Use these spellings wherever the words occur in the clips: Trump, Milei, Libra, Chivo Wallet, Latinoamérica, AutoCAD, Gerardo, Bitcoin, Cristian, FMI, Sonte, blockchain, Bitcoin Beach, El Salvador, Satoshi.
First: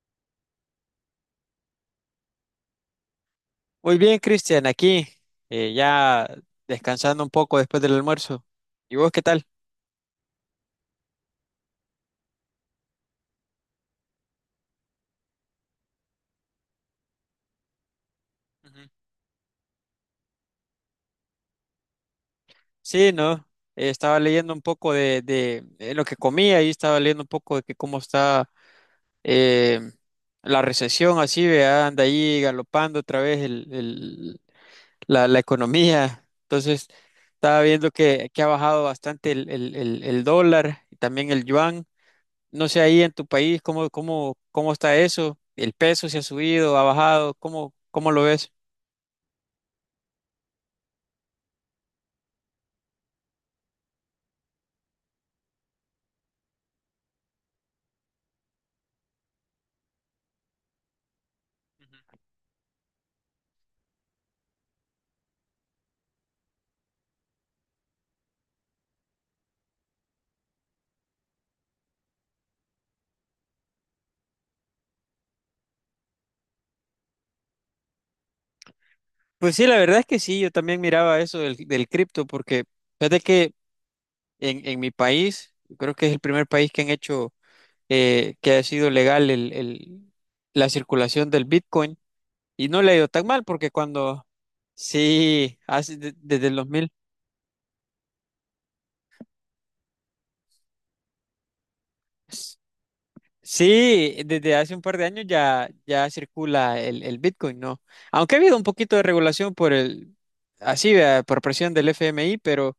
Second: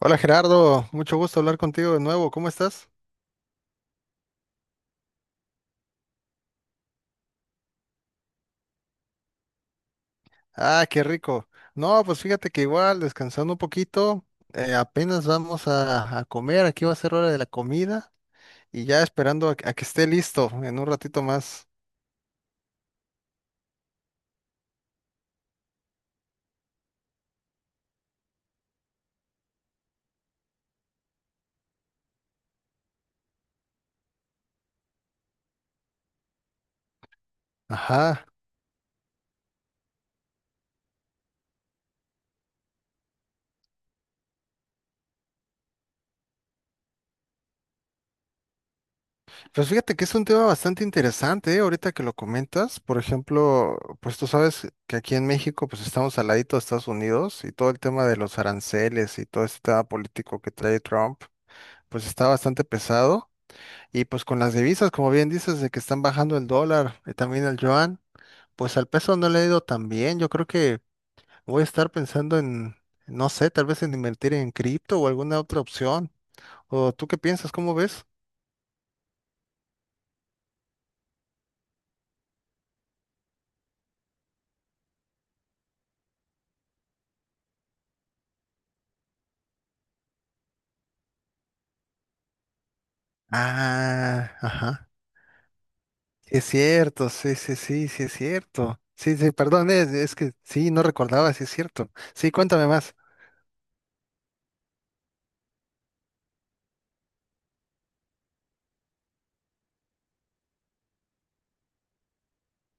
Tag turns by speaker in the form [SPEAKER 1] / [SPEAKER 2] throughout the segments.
[SPEAKER 1] Hola Gerardo, mucho gusto hablar contigo de nuevo, ¿cómo estás?
[SPEAKER 2] Muy bien, Cristian, aquí eh, ya descansando un poco después del almuerzo. ¿Y vos qué tal?
[SPEAKER 1] Ah, qué rico. No, pues fíjate que igual, descansando un poquito, apenas vamos a comer, aquí va a ser hora de la comida y
[SPEAKER 2] Ujú.
[SPEAKER 1] ya esperando a que esté listo en un ratito más.
[SPEAKER 2] Sí, ¿no? Estaba leyendo un poco de lo que comía y estaba leyendo un poco de que cómo está eh, la recesión, así, vea, anda ahí galopando otra vez la economía. Entonces, estaba viendo
[SPEAKER 1] Ajá,
[SPEAKER 2] que ha bajado bastante el dólar y también el yuan. No sé ahí en tu país, cómo está eso? ¿El peso se ha subido, ha bajado? Cómo lo ves?
[SPEAKER 1] pues fíjate que es un tema bastante interesante, ¿eh? Ahorita que lo comentas, por ejemplo, pues tú sabes que aquí en México pues estamos al ladito de Estados Unidos y todo el tema de los aranceles y todo este tema político que trae Trump, pues está bastante pesado. Y pues con las divisas, como bien dices, de que están bajando el dólar y también el yuan, pues al peso no le ha ido tan bien. Yo creo que voy a estar pensando en, no sé, tal vez en invertir en cripto o alguna otra opción. ¿O tú qué piensas? ¿Cómo ves?
[SPEAKER 2] Pues sí, la verdad es que sí, yo también miraba eso del cripto, porque fíjate que en mi país, creo que es el primer país que han hecho, que ha sido legal la circulación del Bitcoin, y no le ha ido tan mal, porque cuando,
[SPEAKER 1] Ah, ajá.
[SPEAKER 2] sí,
[SPEAKER 1] Es
[SPEAKER 2] desde el dos mil.
[SPEAKER 1] cierto, sí, sí, sí, sí, es cierto. Sí, sí, perdón, es que sí, no recordaba, sí, es cierto. Sí, cuéntame más.
[SPEAKER 2] Sí, desde hace un par de años ya, ya circula el Bitcoin, ¿no? Aunque ha habido un poquito de regulación así, vea, por presión del FMI,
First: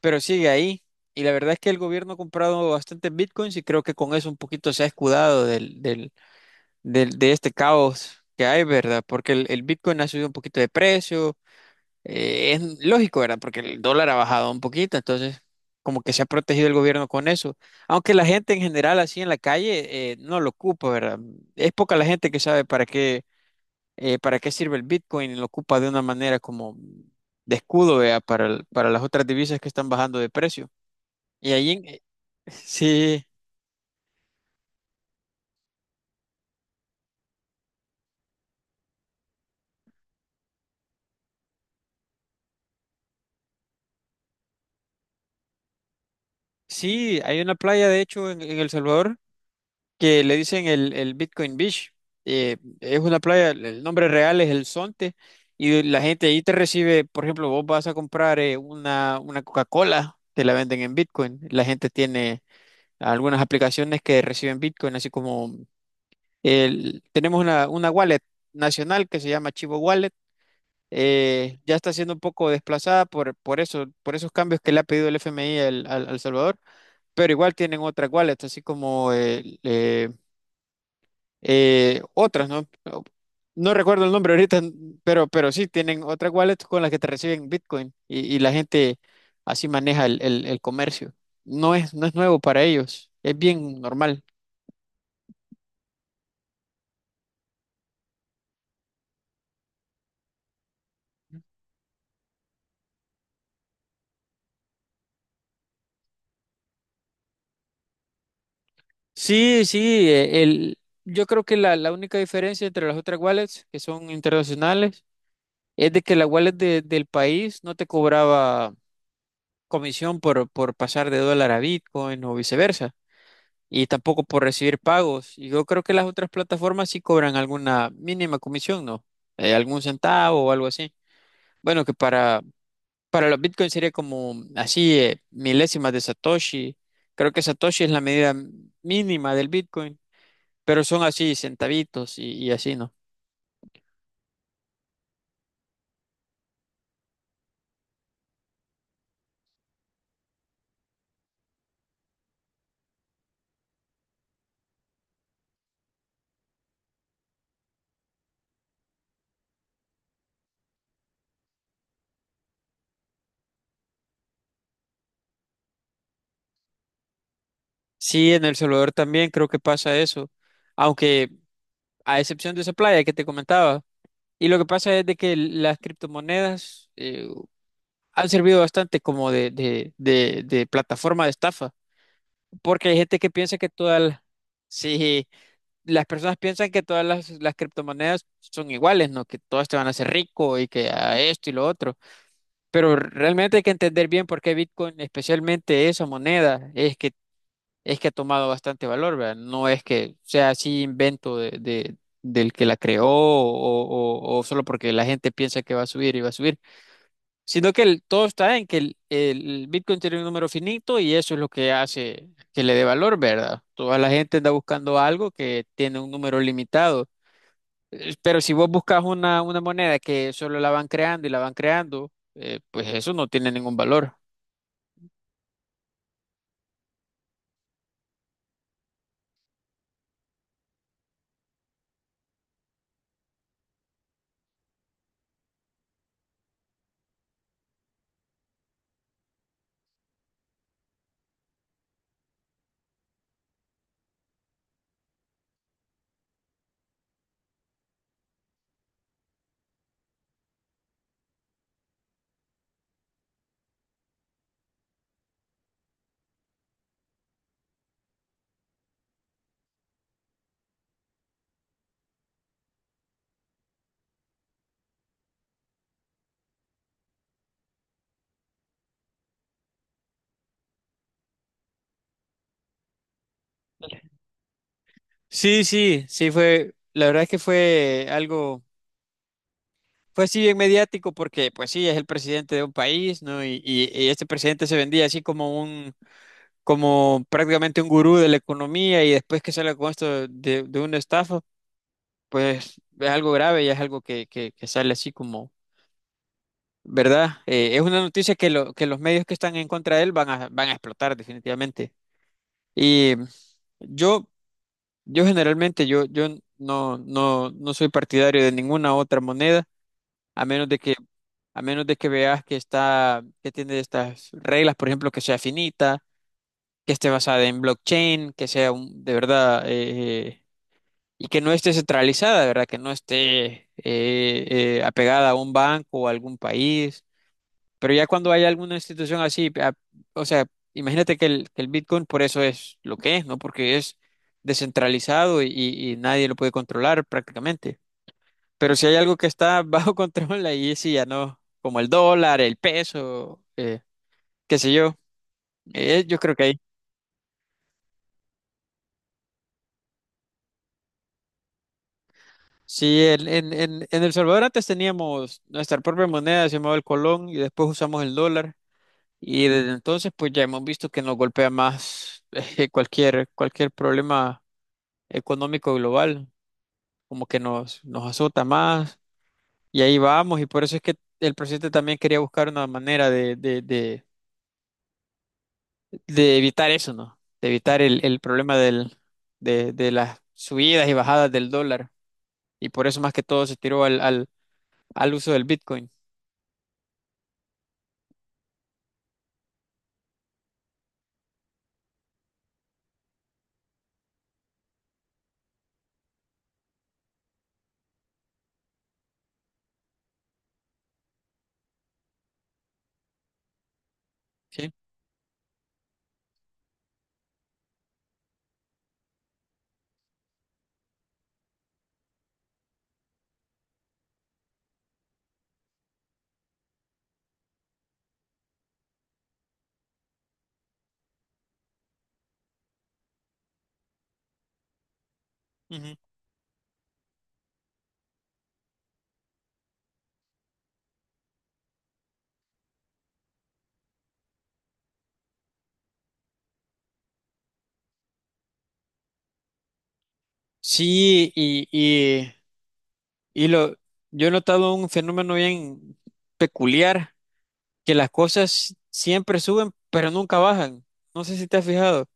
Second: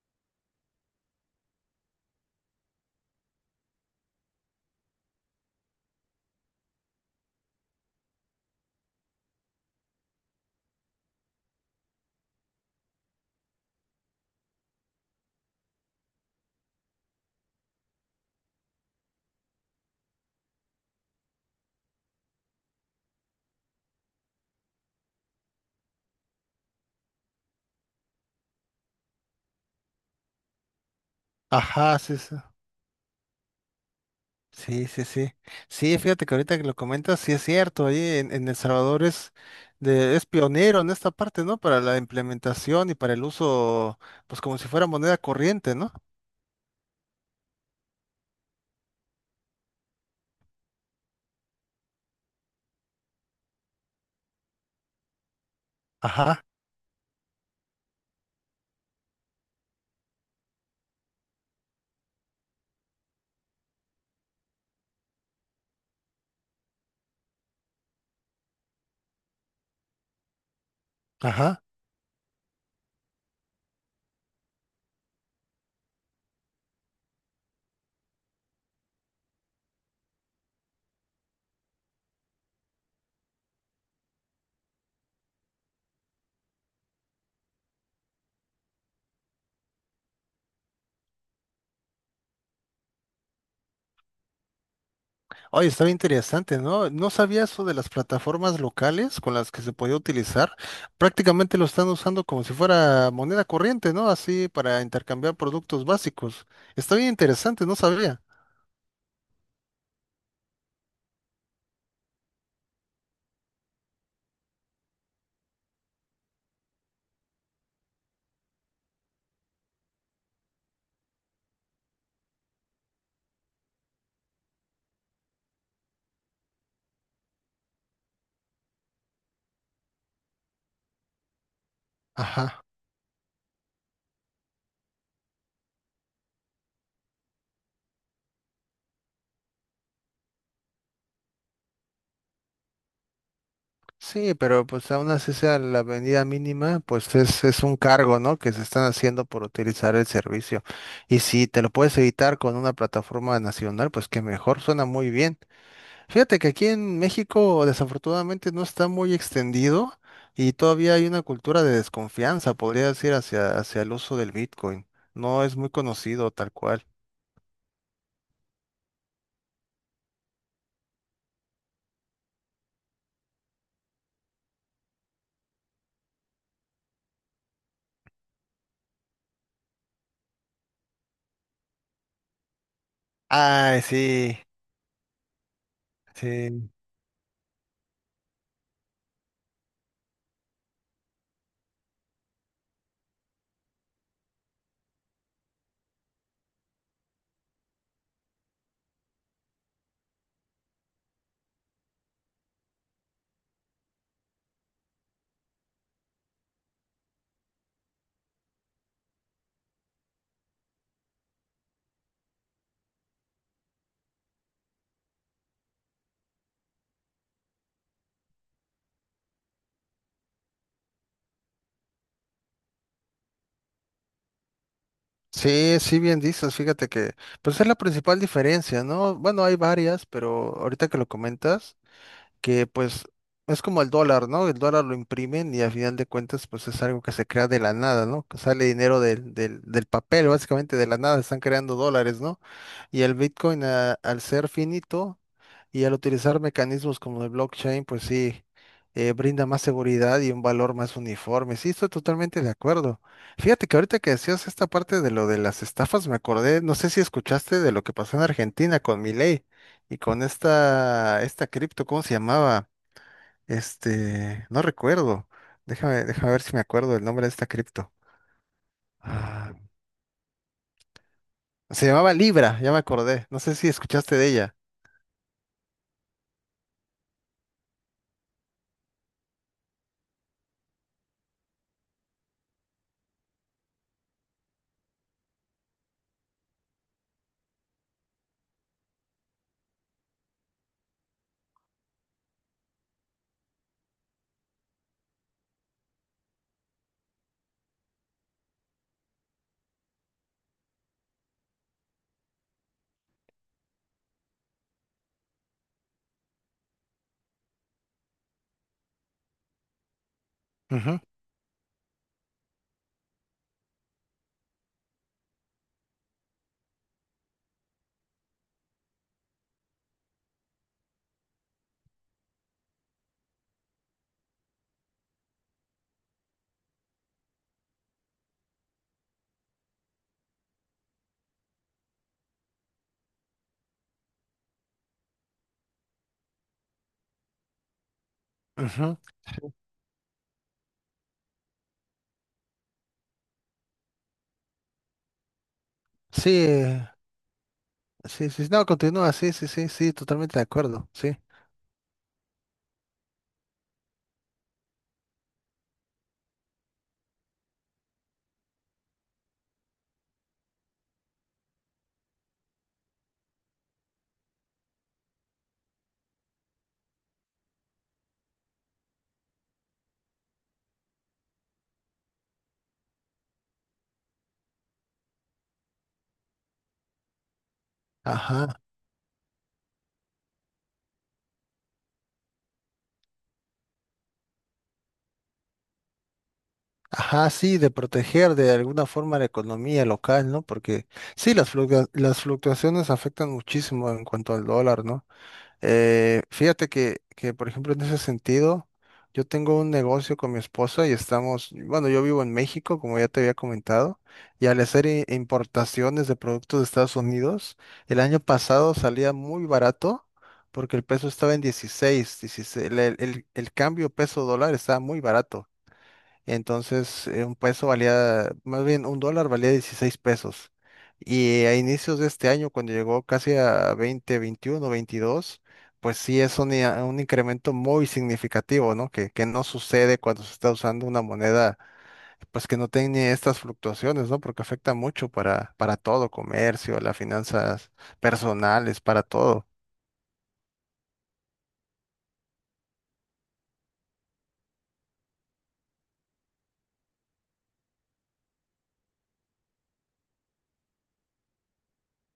[SPEAKER 2] pero sigue ahí. Y la verdad es que el gobierno ha comprado bastantes Bitcoins y creo que con eso un poquito se ha escudado de este caos que hay, ¿verdad? Porque el Bitcoin ha subido un poquito de precio, es lógico, ¿verdad? Porque el dólar ha bajado un poquito, entonces como que se ha protegido el gobierno con eso. Aunque la gente en general así en la calle no lo ocupa, ¿verdad? Es poca la gente que sabe para qué sirve el Bitcoin y lo ocupa de una manera como de escudo, ¿verdad? Para, para las otras divisas que están bajando de precio. Y ahí,
[SPEAKER 1] Ajá, sí, sí.
[SPEAKER 2] sí,
[SPEAKER 1] Sí, sí, sí. Sí, fíjate que ahorita que lo comentas, sí es cierto, ahí en El Salvador es, de, es pionero en esta parte, ¿no? Para la implementación y para el uso, pues como si fuera moneda corriente, ¿no?
[SPEAKER 2] sí, hay una playa, de hecho, en El Salvador, que le dicen el Bitcoin Beach. Eh, es una playa, el nombre real es el Sonte, y la gente
[SPEAKER 1] Ajá,
[SPEAKER 2] ahí te recibe, por ejemplo, vos vas a comprar una Coca-Cola, te la venden en Bitcoin. La gente tiene algunas aplicaciones que reciben Bitcoin, así como el, tenemos una wallet nacional que se llama Chivo Wallet. Eh,
[SPEAKER 1] ajá.
[SPEAKER 2] ya está siendo un poco desplazada por eso, por esos cambios que le ha pedido el FMI al Salvador, pero igual tienen otras wallets, así como el otras, ¿no? No recuerdo el nombre ahorita, pero sí, tienen otras wallets con las que te reciben Bitcoin y la gente así maneja el comercio. No es nuevo para ellos, es bien normal.
[SPEAKER 1] Oye, está bien interesante, ¿no? No sabía eso de las plataformas locales con las que se podía utilizar. Prácticamente lo están usando como si fuera moneda corriente, ¿no? Así para intercambiar productos básicos. Está bien interesante, no sabía.
[SPEAKER 2] Sí, sí, yo creo que la única diferencia entre las otras wallets que son internacionales es de que la wallet del país no te cobraba comisión por pasar de dólar a Bitcoin o viceversa, y tampoco por recibir pagos. Y yo creo que las otras plataformas sí cobran alguna mínima comisión, ¿no? Algún centavo o algo así. Bueno,
[SPEAKER 1] Ajá.
[SPEAKER 2] para los bitcoins sería como así milésimas de Satoshi. Creo que Satoshi es la medida mínima del bitcoin, pero son así centavitos y así, ¿no?
[SPEAKER 1] Sí, pero pues aún así sea la avenida mínima, pues es un cargo, ¿no? Que se están haciendo por utilizar el servicio. Y si te lo puedes evitar con una plataforma nacional, pues que mejor, suena muy bien. Fíjate que aquí en México desafortunadamente no está muy extendido y todavía hay una cultura de desconfianza, podría decir, hacia el uso del Bitcoin. No es muy conocido tal cual.
[SPEAKER 2] Sí, en El Salvador también creo que pasa eso, aunque a excepción de esa playa que te comentaba. Y lo que pasa es de que las criptomonedas, han servido bastante como de plataforma de estafa, porque hay gente que piensa que
[SPEAKER 1] Ay,
[SPEAKER 2] todas las,
[SPEAKER 1] sí,
[SPEAKER 2] sí, las personas
[SPEAKER 1] sí.
[SPEAKER 2] piensan que todas las criptomonedas son iguales, ¿no? Que todas te van a hacer rico y que a esto y lo otro, pero realmente hay que entender bien por qué Bitcoin, especialmente esa moneda, es que ha tomado bastante valor, ¿verdad? No es que sea así invento del que la creó o solo porque la gente piensa que va a subir y va a subir. Sino que todo está en que el Bitcoin tiene un número finito y eso es lo que hace que le dé valor, ¿verdad? Toda la gente anda buscando algo que tiene un número limitado. Pero si vos buscas una moneda que solo la van creando y la van creando, pues eso no tiene ningún valor.
[SPEAKER 1] Sí, sí, bien dices, fíjate que, pues es la principal diferencia, ¿no? Bueno, hay varias, pero ahorita que lo comentas, que pues es como el dólar, ¿no? El dólar lo imprimen y a final de cuentas pues es algo que se crea de la nada, ¿no? Que sale dinero del papel, básicamente de la nada, están creando dólares, ¿no? Y el al ser finito y al utilizar mecanismos como el blockchain, pues sí, brinda más seguridad y un valor más uniforme. Sí, estoy totalmente de acuerdo. Fíjate que ahorita que decías esta parte de lo de las estafas, me acordé, no sé si escuchaste de lo que pasó en Argentina con Milei. Y con esta cripto, ¿cómo se llamaba? Este, no recuerdo. Déjame ver si me acuerdo del nombre de esta cripto. Ah, se llamaba Libra, ya me acordé. No sé si escuchaste de ella.
[SPEAKER 2] Sí, sí, sí fue, la verdad es que fue así bien mediático porque pues sí, es el presidente de un país, ¿no? Y este presidente se vendía así como un como prácticamente un gurú de la economía y después que salga con esto de una estafa, pues es algo grave y es algo que sale así como, ¿verdad? Es una noticia que, lo, que los medios que están en contra de él van a explotar definitivamente. Y yo, yo generalmente, yo no soy partidario de ninguna otra moneda, a menos de que,
[SPEAKER 1] Ujú,
[SPEAKER 2] a menos de que veas que está, que tiene estas reglas, por ejemplo, que sea finita, que esté basada en blockchain, de verdad y que no esté centralizada, de ¿verdad? Que no esté apegada a un banco o a algún país. Pero ya cuando hay alguna institución así, o sea, imagínate que que el Bitcoin por eso es lo que es, ¿no? Porque es descentralizado y nadie lo puede controlar prácticamente. Pero si hay
[SPEAKER 1] ujú.
[SPEAKER 2] algo que está bajo control, ahí sí ya no, como el dólar, el peso, qué sé yo. Yo
[SPEAKER 1] Sí,
[SPEAKER 2] creo que ahí.
[SPEAKER 1] sí, sí, sí. No, continúa, sí, sí, sí, sí, totalmente de acuerdo, sí.
[SPEAKER 2] Sí, en El Salvador antes teníamos nuestra propia moneda, se llamaba el colón, y después usamos el dólar. Y desde entonces, pues ya hemos visto que nos golpea más cualquier, cualquier problema económico global, como que nos azota más. Y ahí vamos, y por eso es que el presidente también quería buscar una manera de evitar eso, ¿no? De evitar el
[SPEAKER 1] Ajá,
[SPEAKER 2] problema de las subidas y bajadas del dólar. Y por eso más que todo se tiró al uso del Bitcoin.
[SPEAKER 1] ajá, sí, de proteger de alguna forma la economía local, ¿no? Porque sí, las fluctuaciones afectan muchísimo en cuanto al dólar, ¿no? Fíjate que, por ejemplo, en ese sentido, yo tengo un negocio con mi esposa y estamos, bueno, yo vivo en México, como ya te había comentado, y al
[SPEAKER 2] Sí.
[SPEAKER 1] hacer importaciones de productos de Estados Unidos, el año pasado salía muy barato porque el peso estaba en 16, el cambio peso dólar estaba muy barato. Entonces, un más bien un dólar valía 16 pesos. Y a inicios de este año, cuando llegó casi a 20, 21, 22, pues sí es un incremento muy significativo, ¿no? Que no sucede cuando se está usando una moneda, pues que no tiene estas fluctuaciones, ¿no? Porque afecta mucho para todo, comercio, las finanzas personales, para todo.
[SPEAKER 2] Sí, y lo, yo he notado un fenómeno bien peculiar, que las cosas siempre suben, pero nunca bajan. No sé si te has fijado,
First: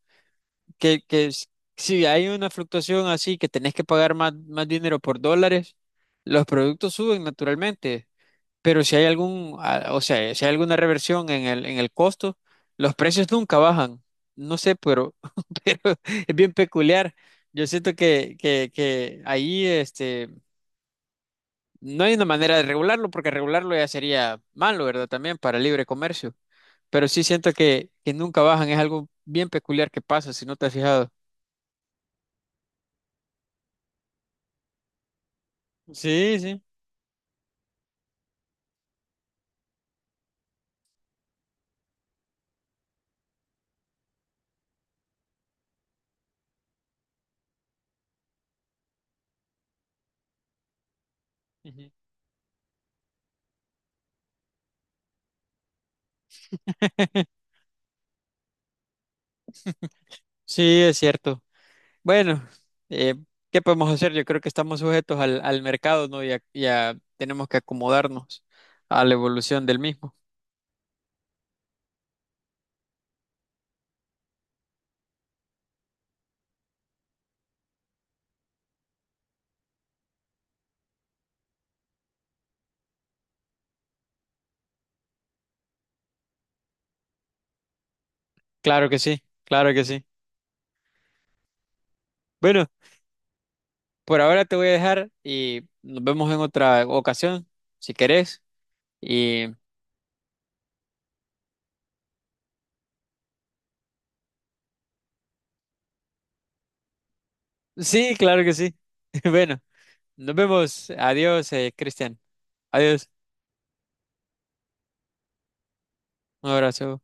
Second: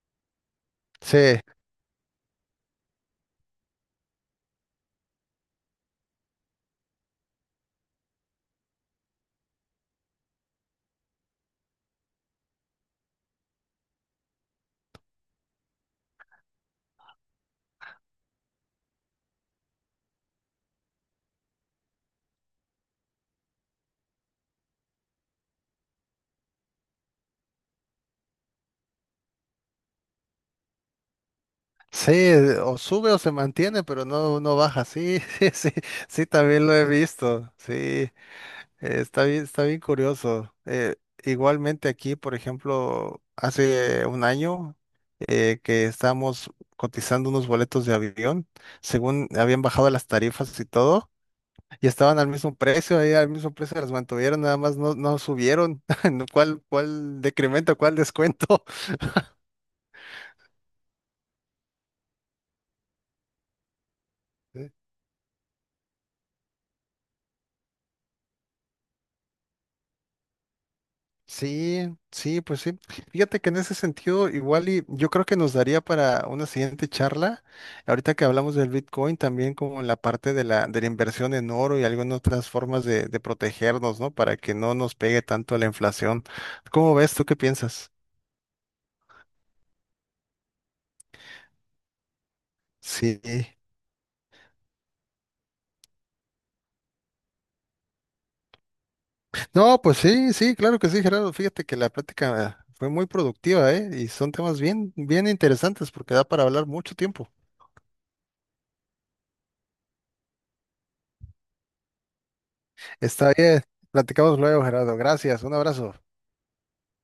[SPEAKER 2] que, que
[SPEAKER 1] Sí.
[SPEAKER 2] s- si hay una fluctuación así, que tenés que pagar más dinero por dólares, los productos suben naturalmente, pero si hay algún, o sea, si hay alguna reversión en el costo, los precios nunca bajan. No sé, pero, pero es bien peculiar. Yo siento que ahí, este... No hay una manera de regularlo, porque regularlo ya sería malo, ¿verdad? También para el libre comercio. Pero sí siento que nunca bajan, es algo bien peculiar que pasa, si no te has fijado.
[SPEAKER 1] Sí, o sube o se mantiene, pero no, no baja. Sí, sí, sí, sí,
[SPEAKER 2] Sí, sí.
[SPEAKER 1] también lo he visto. Sí, está bien curioso. Igualmente aquí, por ejemplo, hace un año que estábamos cotizando unos boletos de avión, según habían bajado las tarifas y todo, y
[SPEAKER 2] Ujú.
[SPEAKER 1] estaban al mismo precio, ahí al mismo precio las mantuvieron, nada más no, no subieron. ¿Cuál, cuál decremento, cuál descuento?
[SPEAKER 2] Sí, es cierto. Bueno, eh, ¿qué podemos hacer? Yo creo que estamos sujetos al mercado, ¿no? Y tenemos que acomodarnos a la evolución del mismo.
[SPEAKER 1] Sí, sí, pues sí. Fíjate que en ese sentido, igual y yo creo que nos daría para una siguiente charla. Ahorita que hablamos del Bitcoin, también como en la parte de de la inversión en oro y algunas otras formas de protegernos, ¿no? Para que no nos pegue tanto la inflación. ¿Cómo ves? ¿Tú qué piensas?
[SPEAKER 2] Claro que sí, claro que sí. Bueno,
[SPEAKER 1] Sí.
[SPEAKER 2] por ahora te voy a dejar y nos vemos en otra ocasión, si querés.
[SPEAKER 1] No, pues sí, sí, claro que sí, Gerardo. Fíjate que la plática fue muy productiva, ¿eh? Y son temas bien, bien interesantes porque da para hablar mucho tiempo.
[SPEAKER 2] Sí, claro que sí. Bueno, nos vemos. Adiós, Cristian. Adiós.
[SPEAKER 1] Está bien. Platicamos luego, Gerardo. Gracias. Un abrazo.
[SPEAKER 2] Un abrazo.